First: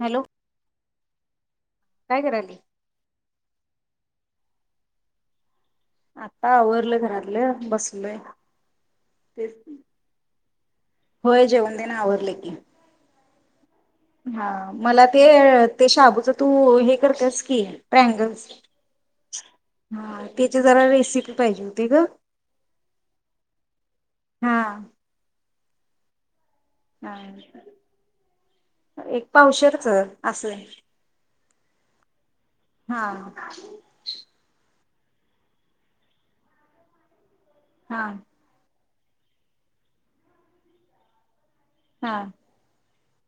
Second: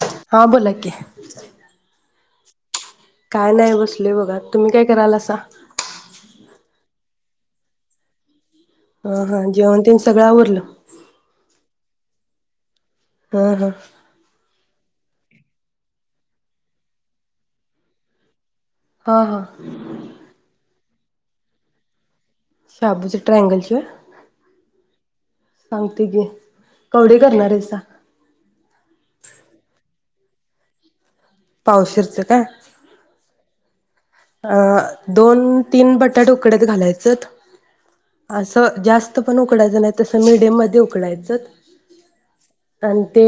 Hello हा बोला की काय कराली? काय नाही बसलोय बघा. तुम्ही काय करालासा? आता आवरवरलं घरातलं बसलोय. अ हं जेवण तेन सगळं अवरल? होय जेवण तेन आवरल की. अ हं हा मला ते ते शाबूचं तू हे करतेस की ट्रँगलस हा हा हा तेचि जरा वे सिपी पाहिजे होती ग. शाबूचे ट्रँगलची होय? हा सांगते की हा कवडे करणार आहेसा एक पावशरच. आसं पावशेरचं काय हा अ दोन तीन बटाट उकडत घालायचत. हा अस जास्त जास्त पण उकडायचं नाही तसं मिडियम मध्ये उकडायचंत. हा आणि ते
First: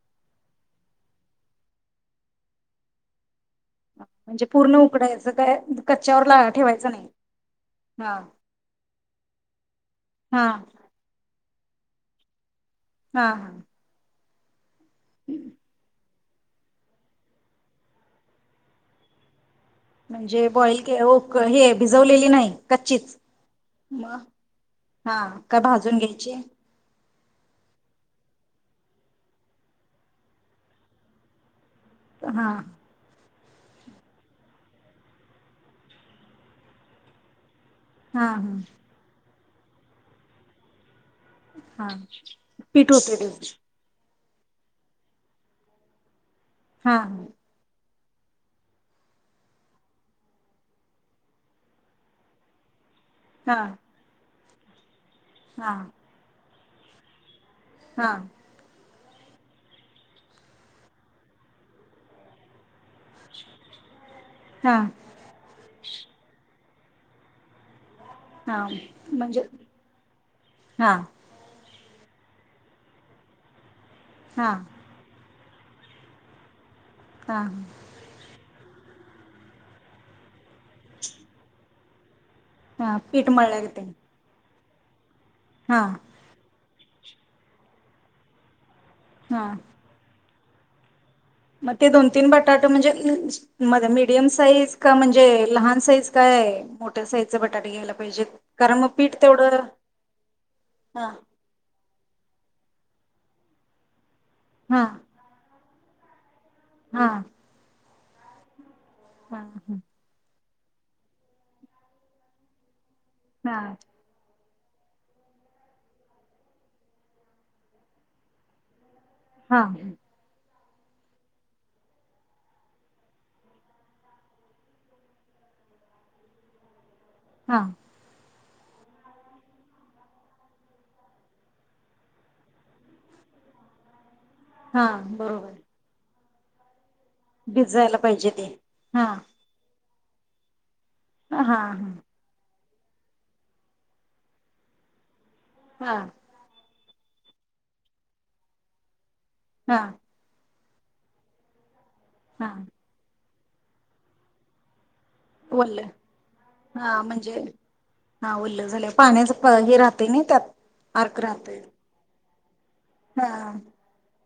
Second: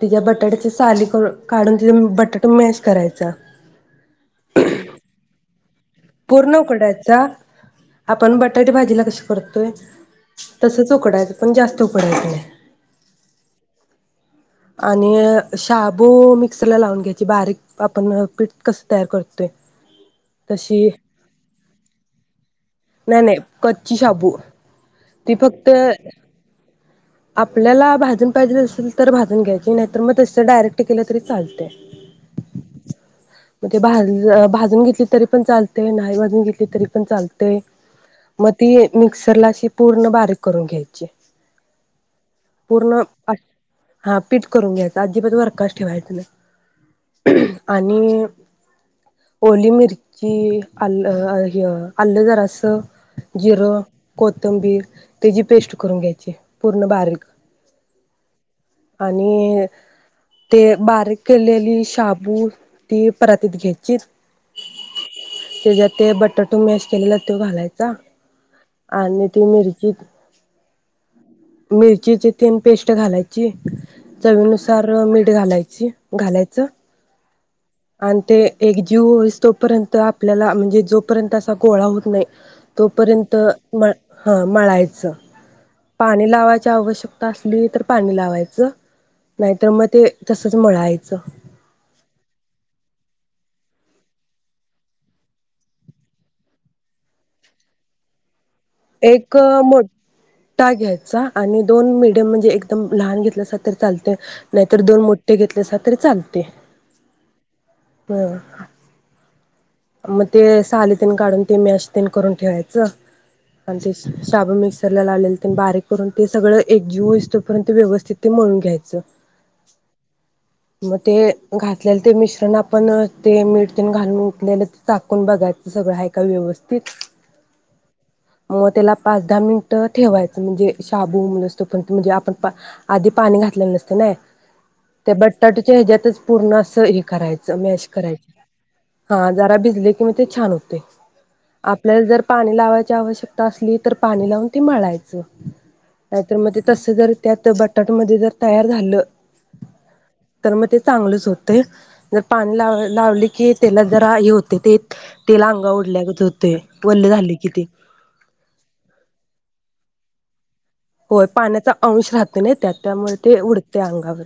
तिच्या बटाट्याची साली काढून ति बटाटा मॅश करायचा. म्हणजे पूर्ण उकडायचं काय कच्च्यावर ला पूर्ण ठेवायचं नाही. उकडायचा. हा आपण बटाटे भाजीला कशी करतोय हा तसच उकडायच पण जास्त उकडायचा नाही. हा हा आणि शा बु मिक्सरला लावून घ्यायची बारीक आपण पीठ कसं तयार करतोय. म्हणजे बॉइल के ओक हे भिजवलेली नाही. कच्चीच. नाय नाय कच्ची मग शाबू हा ती काय फक्त भाजून घ्यायची आपल्याला भाजून पाहिजे असेल तर भाजून घ्यायची नाहीतर मग तस डायरेक्ट केलं तरी चालतंय. हा म्हणजे भाज भाजून घेतली तरी पण चालतंय नाही भाजून घेतली तरी पण चालतंय हा हा म ती मिक्सरला अशी पूर्ण बारीक करून घ्यायची. हा पीठ पूर्ण होतय त्याज हा पीठ करून घ्यायचं अजिबात वरकाश ठेवायचं नाय. हा ह आणि ओली मिरची आलं हे आलं जरास हा जिर कोत तंबीर तेजी हा पेस्ट करून घ्यायची. पूर्ण बारीक हा आणि ते बारीक केलेली शाबू ती परातीत घ्यायची हा त्याज्यात ते बटट तो मॅश केलेला त्यो घालायचा हा आणि म्हणजे ती मिरची हा मिरचीची तीन पेस्ट घालायची हा चवीनुसार मीठ घालायची घालायचं हा आणि ते एक जीव होईस तोपर्यंत आपल्याला म्हण ते जोपर्यंत असा गोळा होत नाही हा पीठ तोपर्यंत मळल्या गत मळ आहे. हा मळायचं हा पाणी लावायची आवश्यकता असली तर पाणी लावायचं नाहीतर मग ते तसंच मळायचं म ते दोन तीन बटाट म्हणजे मध्य मीडियम साईज का म्हणजे लहान साईज काय मोठ्या साईजचा बटाटे घ्यायला पाहिजेट. एक मोटा हा घ्यायचा आणि दोन मिड म्हणजे एकदम लहान घेतलासा तरी चालतय नाहीतर हा दोन मोट्ठे घेतलेसा तरी चालते. हा [inaudible] हा ह मग ते सालीतीन काढून ते मॅश तेन करून ठेवायचं हा आणि ते साबू मि मिक्सरला लावंलेले तेन बारीक करून ते सगळं एकजीव होईस तोपर्यंत ते व्यवस्थित ते मळून घ्यायचं. हा म ते घातल्यालं ते मिश्रण आपण ते मीठ तेन घालून उठलेलं चाकून बघायचं सगळं हाय का व्यवस्थित हा म त्याला पाच दहा मिनिट ठेवायचं म्हणजे शाबू [unintelligible] तोपर्यंत म्हणजे आपण आधी पाणी घातलेलं नसतय नाय हा ते बरोबर बटाट्याच्या हेज्यातच पुरणासइ करायच मॅश भिजायला करायच पाहिजे ते हा भिजलय की म ते छान होतय. हा हा आपल्याला जर पाणी लावाय ची आवश्यकता असली तर पाणी लावून ती मळायचं. हा नाहीतर म ते तस जर त्यात बटाट मध्ये जर तयार झालं हा तर म ते चांगलंच होतय. जर हा पाणी लाव लावली की तेला ज रा हे होतय ते तेल अंगा वल्ल ओढल्यागत होतय हा वल्ल म्हणजे झाल की ते प हे राहतय ना त्यात अर्क होय राहतय पाण्याचा अंश राहत नाय त्यात त्यामुळे हा ते उडतय अंगावर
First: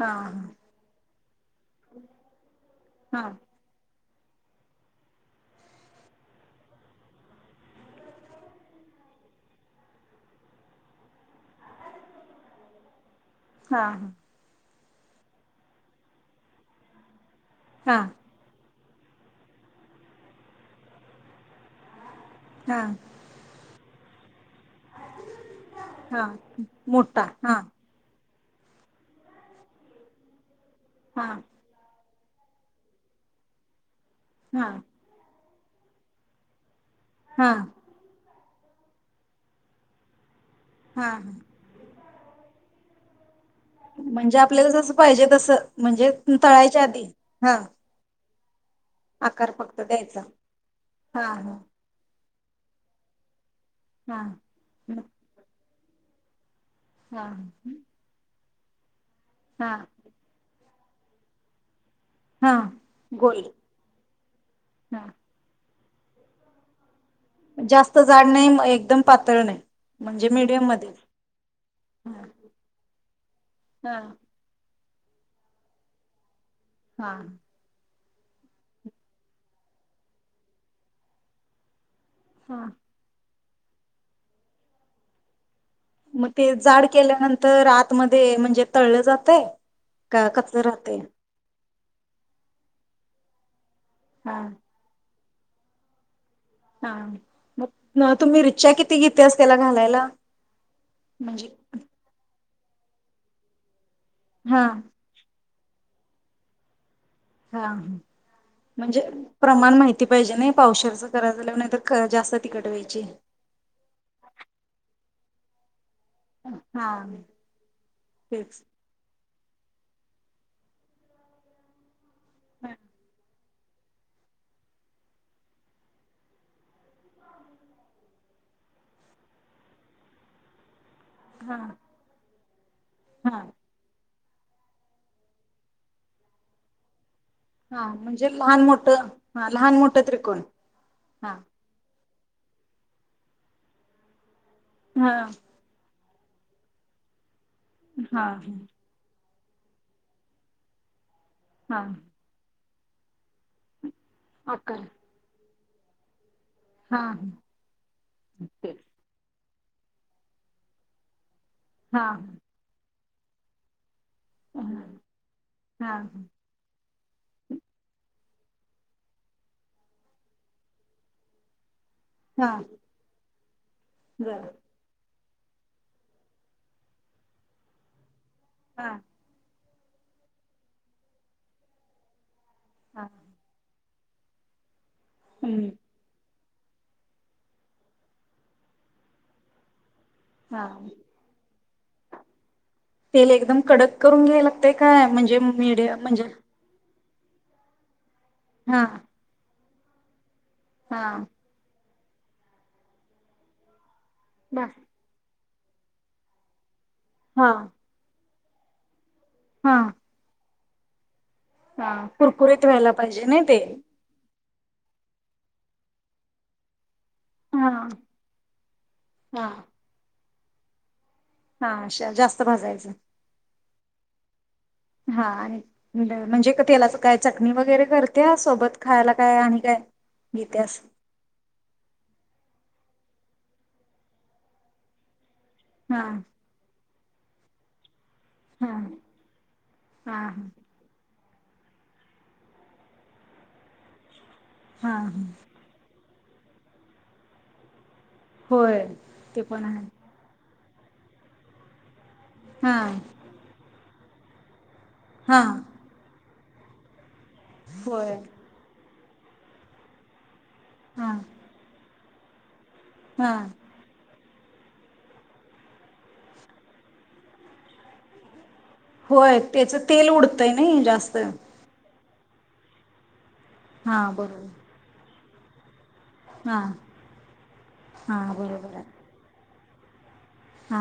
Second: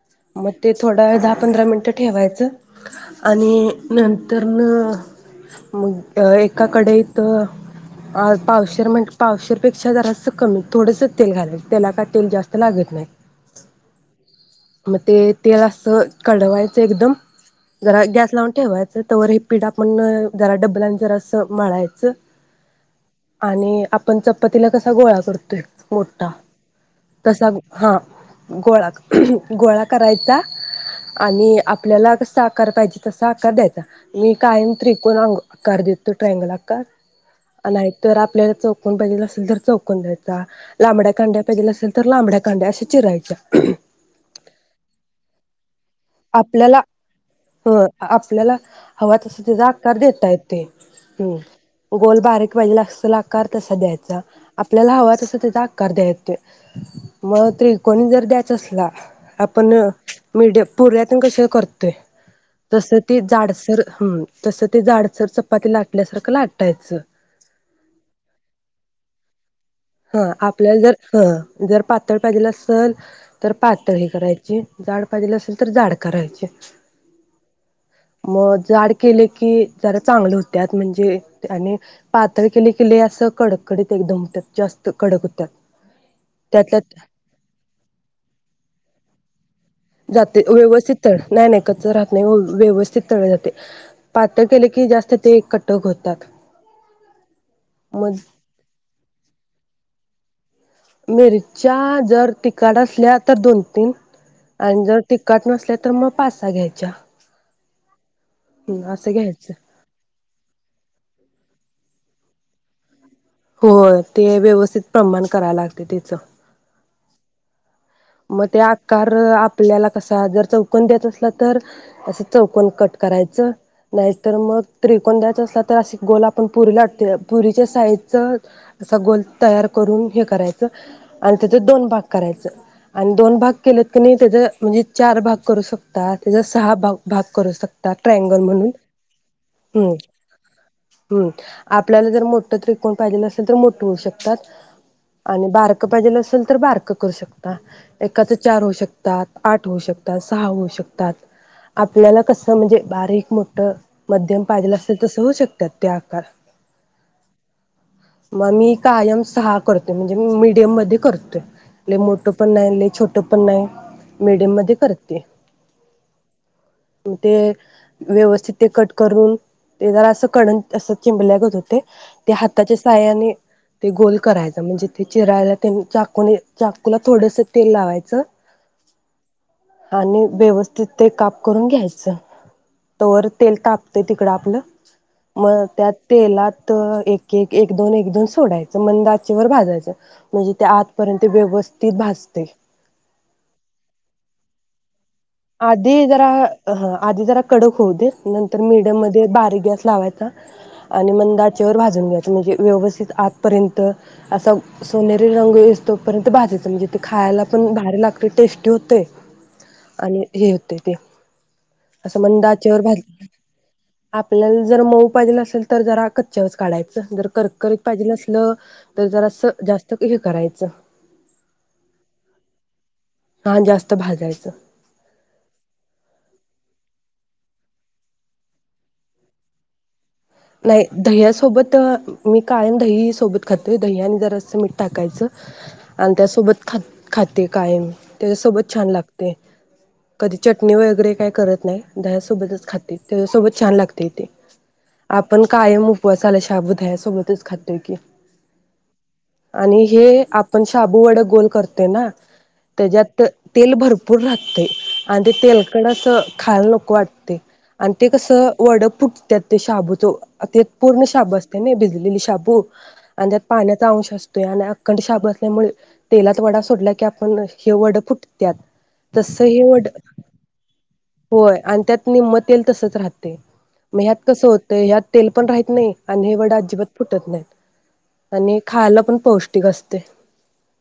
हा म ते थोडावेळ दा पंधरा मिनिटं ठेवायचं हा आणि नंतर न मग एका कढईत पावशर म्हण पावशरपेक्षा जरास कमी थोडस तेल घालाय त्याला का तेल जास्त लागत नाही. हा हा म ते तेल असं कडवायचं एकदम हा जरा गॅस लावून ठेवा तवर हे पीठ आपण जरा डबल जरा असं मळायचं हा आणि आपण चप पतीला कसा गोळा करतोय हा मोठा तसा हा गोळा गोळा करायचा हा आणि आपल्याला आकार पाहिजे तसा आकार द्यायचा. मी हा कायम त्रिकोण आकार देतो ट्रॅगल आकार हा नाही तरर आपल्या चौकन पायजेल असेल तर चौकन द्याय हा लांबड्या कांड्या कधी नसल तर लांबड्या कांडे अशा चिरायच्या म्हणजे आप आपल्याला जसं पाहिजे तसं म्हणजे आपल्याला तळायच्या आधी हा हो आपल्याला हवा तस त्याचा फक्त आकार द्यायचा देता येतोय हा हम्म गोल बारीक वळल असा आकार तसा द्यायचा हा आपल्याला हा हवा तसा त्याचा आका आकार द्या हा मग त्रिकोणी जर द्या तसला हा आपण मीडियम पुऱ्या त्यांन कशा करतोय? हा तस ते गोल जाडसर ह तस ते हा जाडसर चपाती ला आपल्यासारखं लाटायचं जास्त झाड नाही एकदम पातळ नाही हा म्हणजे मीडियम आपल्याला मध्ये जर ह जर पातळ हा पाहिजेला असल तर हा पातळ ह करायची जाड पाहिजेलं असेल तर जाड करायचे हा मग जाड केले की जरा चांगले होतत म्हणजे आणि पातळ हा केले केिली असं कडक कडक एकदम त्यात जास्त कडक व्हत्यात म ते जाड केल्यानंतर आातमध्ये म्हणजे तळलं जातय का जाते कच्च व्यवस्थित राहतय तळ नाय नाय कच राहत नाही व व्यवस्थित तळल जातय. हा पातळ केले की जास्त ते कटक होतात. हा मग तु मीरच्च्या किती घेतेस त्याला घालायला? म्हणजे मिरच्या जर ति काट असल्या तर दोन तीन हा आणि जर तिकट नस त्या तर म पाच सा घ्यायच्या हा म्हणजे असं घ्यायचं प्रमाण माहिती पाहिजे नय पावशेर च कराल्या जायल्यावर नायतर जास्त तिकट व्हायची. होय ते व्यवस्थित प्रमाण कराय लाग हा म ते तेच आकार आप आपल्याला कसा जर चौकोन द्यायचा असला तर अस चौकोण कट करायचं नाय तर म त्रिकोण द्यायच असला तर अस गोल आपण पुरी लाटतोया पुरीच्या साइजच असा गोल तयार करून हे करायचं. आणि हा त्याच दोन भाग करायच. आणि दोन हा भाग केलत कनी त्याज म्हणजे चार भाग करू शकता त्याचा सहा भाग भाग करू हा शकता म्हणजे ट्रँगल लहान म्हणून मोठं हा लहान हूं मोठं त्रिकोण हूं हा आप आपल्याला जर मोठं त्रिकोण पाहिजेल असेल तर मोठ होऊ शकतात. हा आणि बारक पाहिजेल अस ल तर बारकं करू शकता. हा एकाच चार होऊ शकतात. आठ होऊ शकतात सहा होऊ शकतात. हा आपल्याला कस असं म्हणजे बारीक मोठं मध्यम पाहिजलं आकार असेल तसं होऊ शकतात त्या आकार हा म मी तेच कायम सहा करते म्हणजे ते मी मीडियम मध्ये करतोय लय हा मोठ पण नाही छोट पन नाही मीडियम मध्ये हा करते हां ते व्यवस्थित ते कट करून ते जरा असं कडण अस चिंबल्यागत होतय त्या हां हाताच्या साहाय्याने ते गोल बरं करायचा म्हणजे ते चिरायला तेन चाकूनी चाकूला थोडसे तेल तेल लावायचं हा आणि व्यवस्थित ते काप करून घ्यायचं हां तोवर तेल ताप ते तिकडं आपलं मग त्या तेलात तर एक एक दोन एक दोन सोडायचं मंद आचीवर भाजायचं म्हणजे त्या हां आतपर्यंत व्यवस्थित भाज तेल एकदम कडक करून घ्यायला ते काय म्हंजे आधी जरा हा आधी जरा कडक होऊ दे नंतर हां मिडीयम मध्ये बारीक गॅस लावायचा आणि हां मंद आचेवर भाजून जमलेत म्हणजे व्यवस्थित आतपर्यंत आसा बर सोनेरी रंग येईस तोपर्यंत भाजायच म्हणजे ते खायला पण भारी लाग ते टेस्टी होते हा आणि हे होते ते हा असं मंद कुरकुरीत आचेवर व्हायला पाहिजे भाज नई ते आपल्याला जर मऊ पाहिजेलं असेल तर जरा कच्च्या वच काढाचं जर हां करकरीत पाहिजेल असल तर जरा स जास्त करायचं हा जास्त भाजायचं हा जास्त भाजायचं हा आणि म्हणजे त्यालाच काय चटणी वगैरे वगैरे करते सोबत खायला काय आणि काय घेत्यास नाही दह्या सोबत मी कायम दही सोबत खातोय दही आणि जरा असं मीठ टाकायचं आणि हां त्यासोबत ख खाते कायम त्याच्यासोबत हां छान लागते हां कधी हां चटणी वगैरे काय करत नाही दह्या सोबतच खाते त्या सोबत छान लागते ते हा आपण कायम उपवासाला शाबु दहया सोबतच खातोय कि होय ते पण आहे पण शाबू वड गोल करतो ना हां त्याच्यात तेल भरपूर भरपूर लागतंय आणि हां तेलकट असं खायला नको वाटतं आणि ते होय कसं वड फुटत्यात ते शाबुत तो ते पूर्ण हां शाबू असते ना भिजले लिली शाबु आणि हा त्यात पाण्याचा अंश असतो आणि अखंड शाबू असल्यामुळे तेलात वडा सोडला की आपण हे वड फुटतात होय त्याचं तेल उडतंय नई जास्त निम्मा तेल तसेच राहत ते मग हां ह्यात कसं हो बरोबर हयात तेल पण राहत नाही आणि हे वड हां अजिबात फुटत नाहीत हां आणि खायला पण पौष्टिक पौष्टिक असतय हा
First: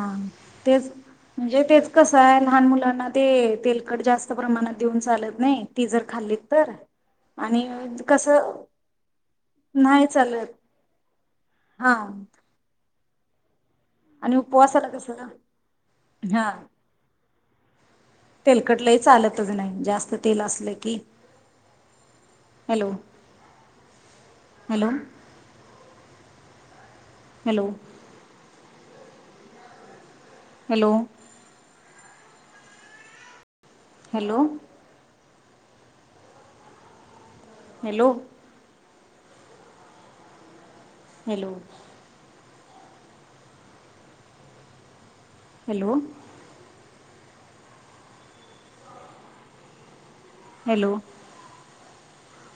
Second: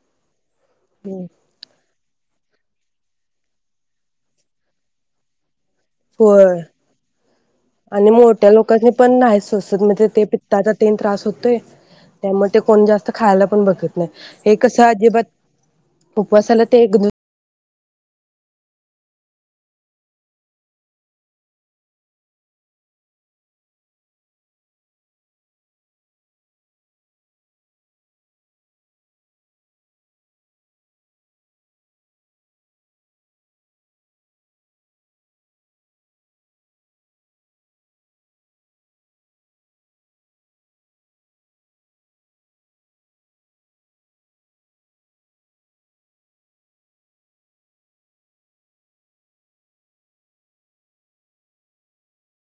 तेच हम्म म्हणजे तेच कसं आहे लहान मुलांना ते तेलकट जास्त प्रमाणात देऊन चालत नाही ती जर होय खाल्लीत तर आणि मोठ्या लोकांनी पण नाही सोसत नाही म्हणजे ते चालत पित्ताचा तेन त्रास होतोय हां त्यामुळे ते कोण जास्त तर खायला पण बघत आणि हे कसं उपवासाला अजिबात हां उपवासाला ते एक तेलकट लई चालतच नाही जास्त तेल असलं की hello hello hello hello hello hello hello hello hello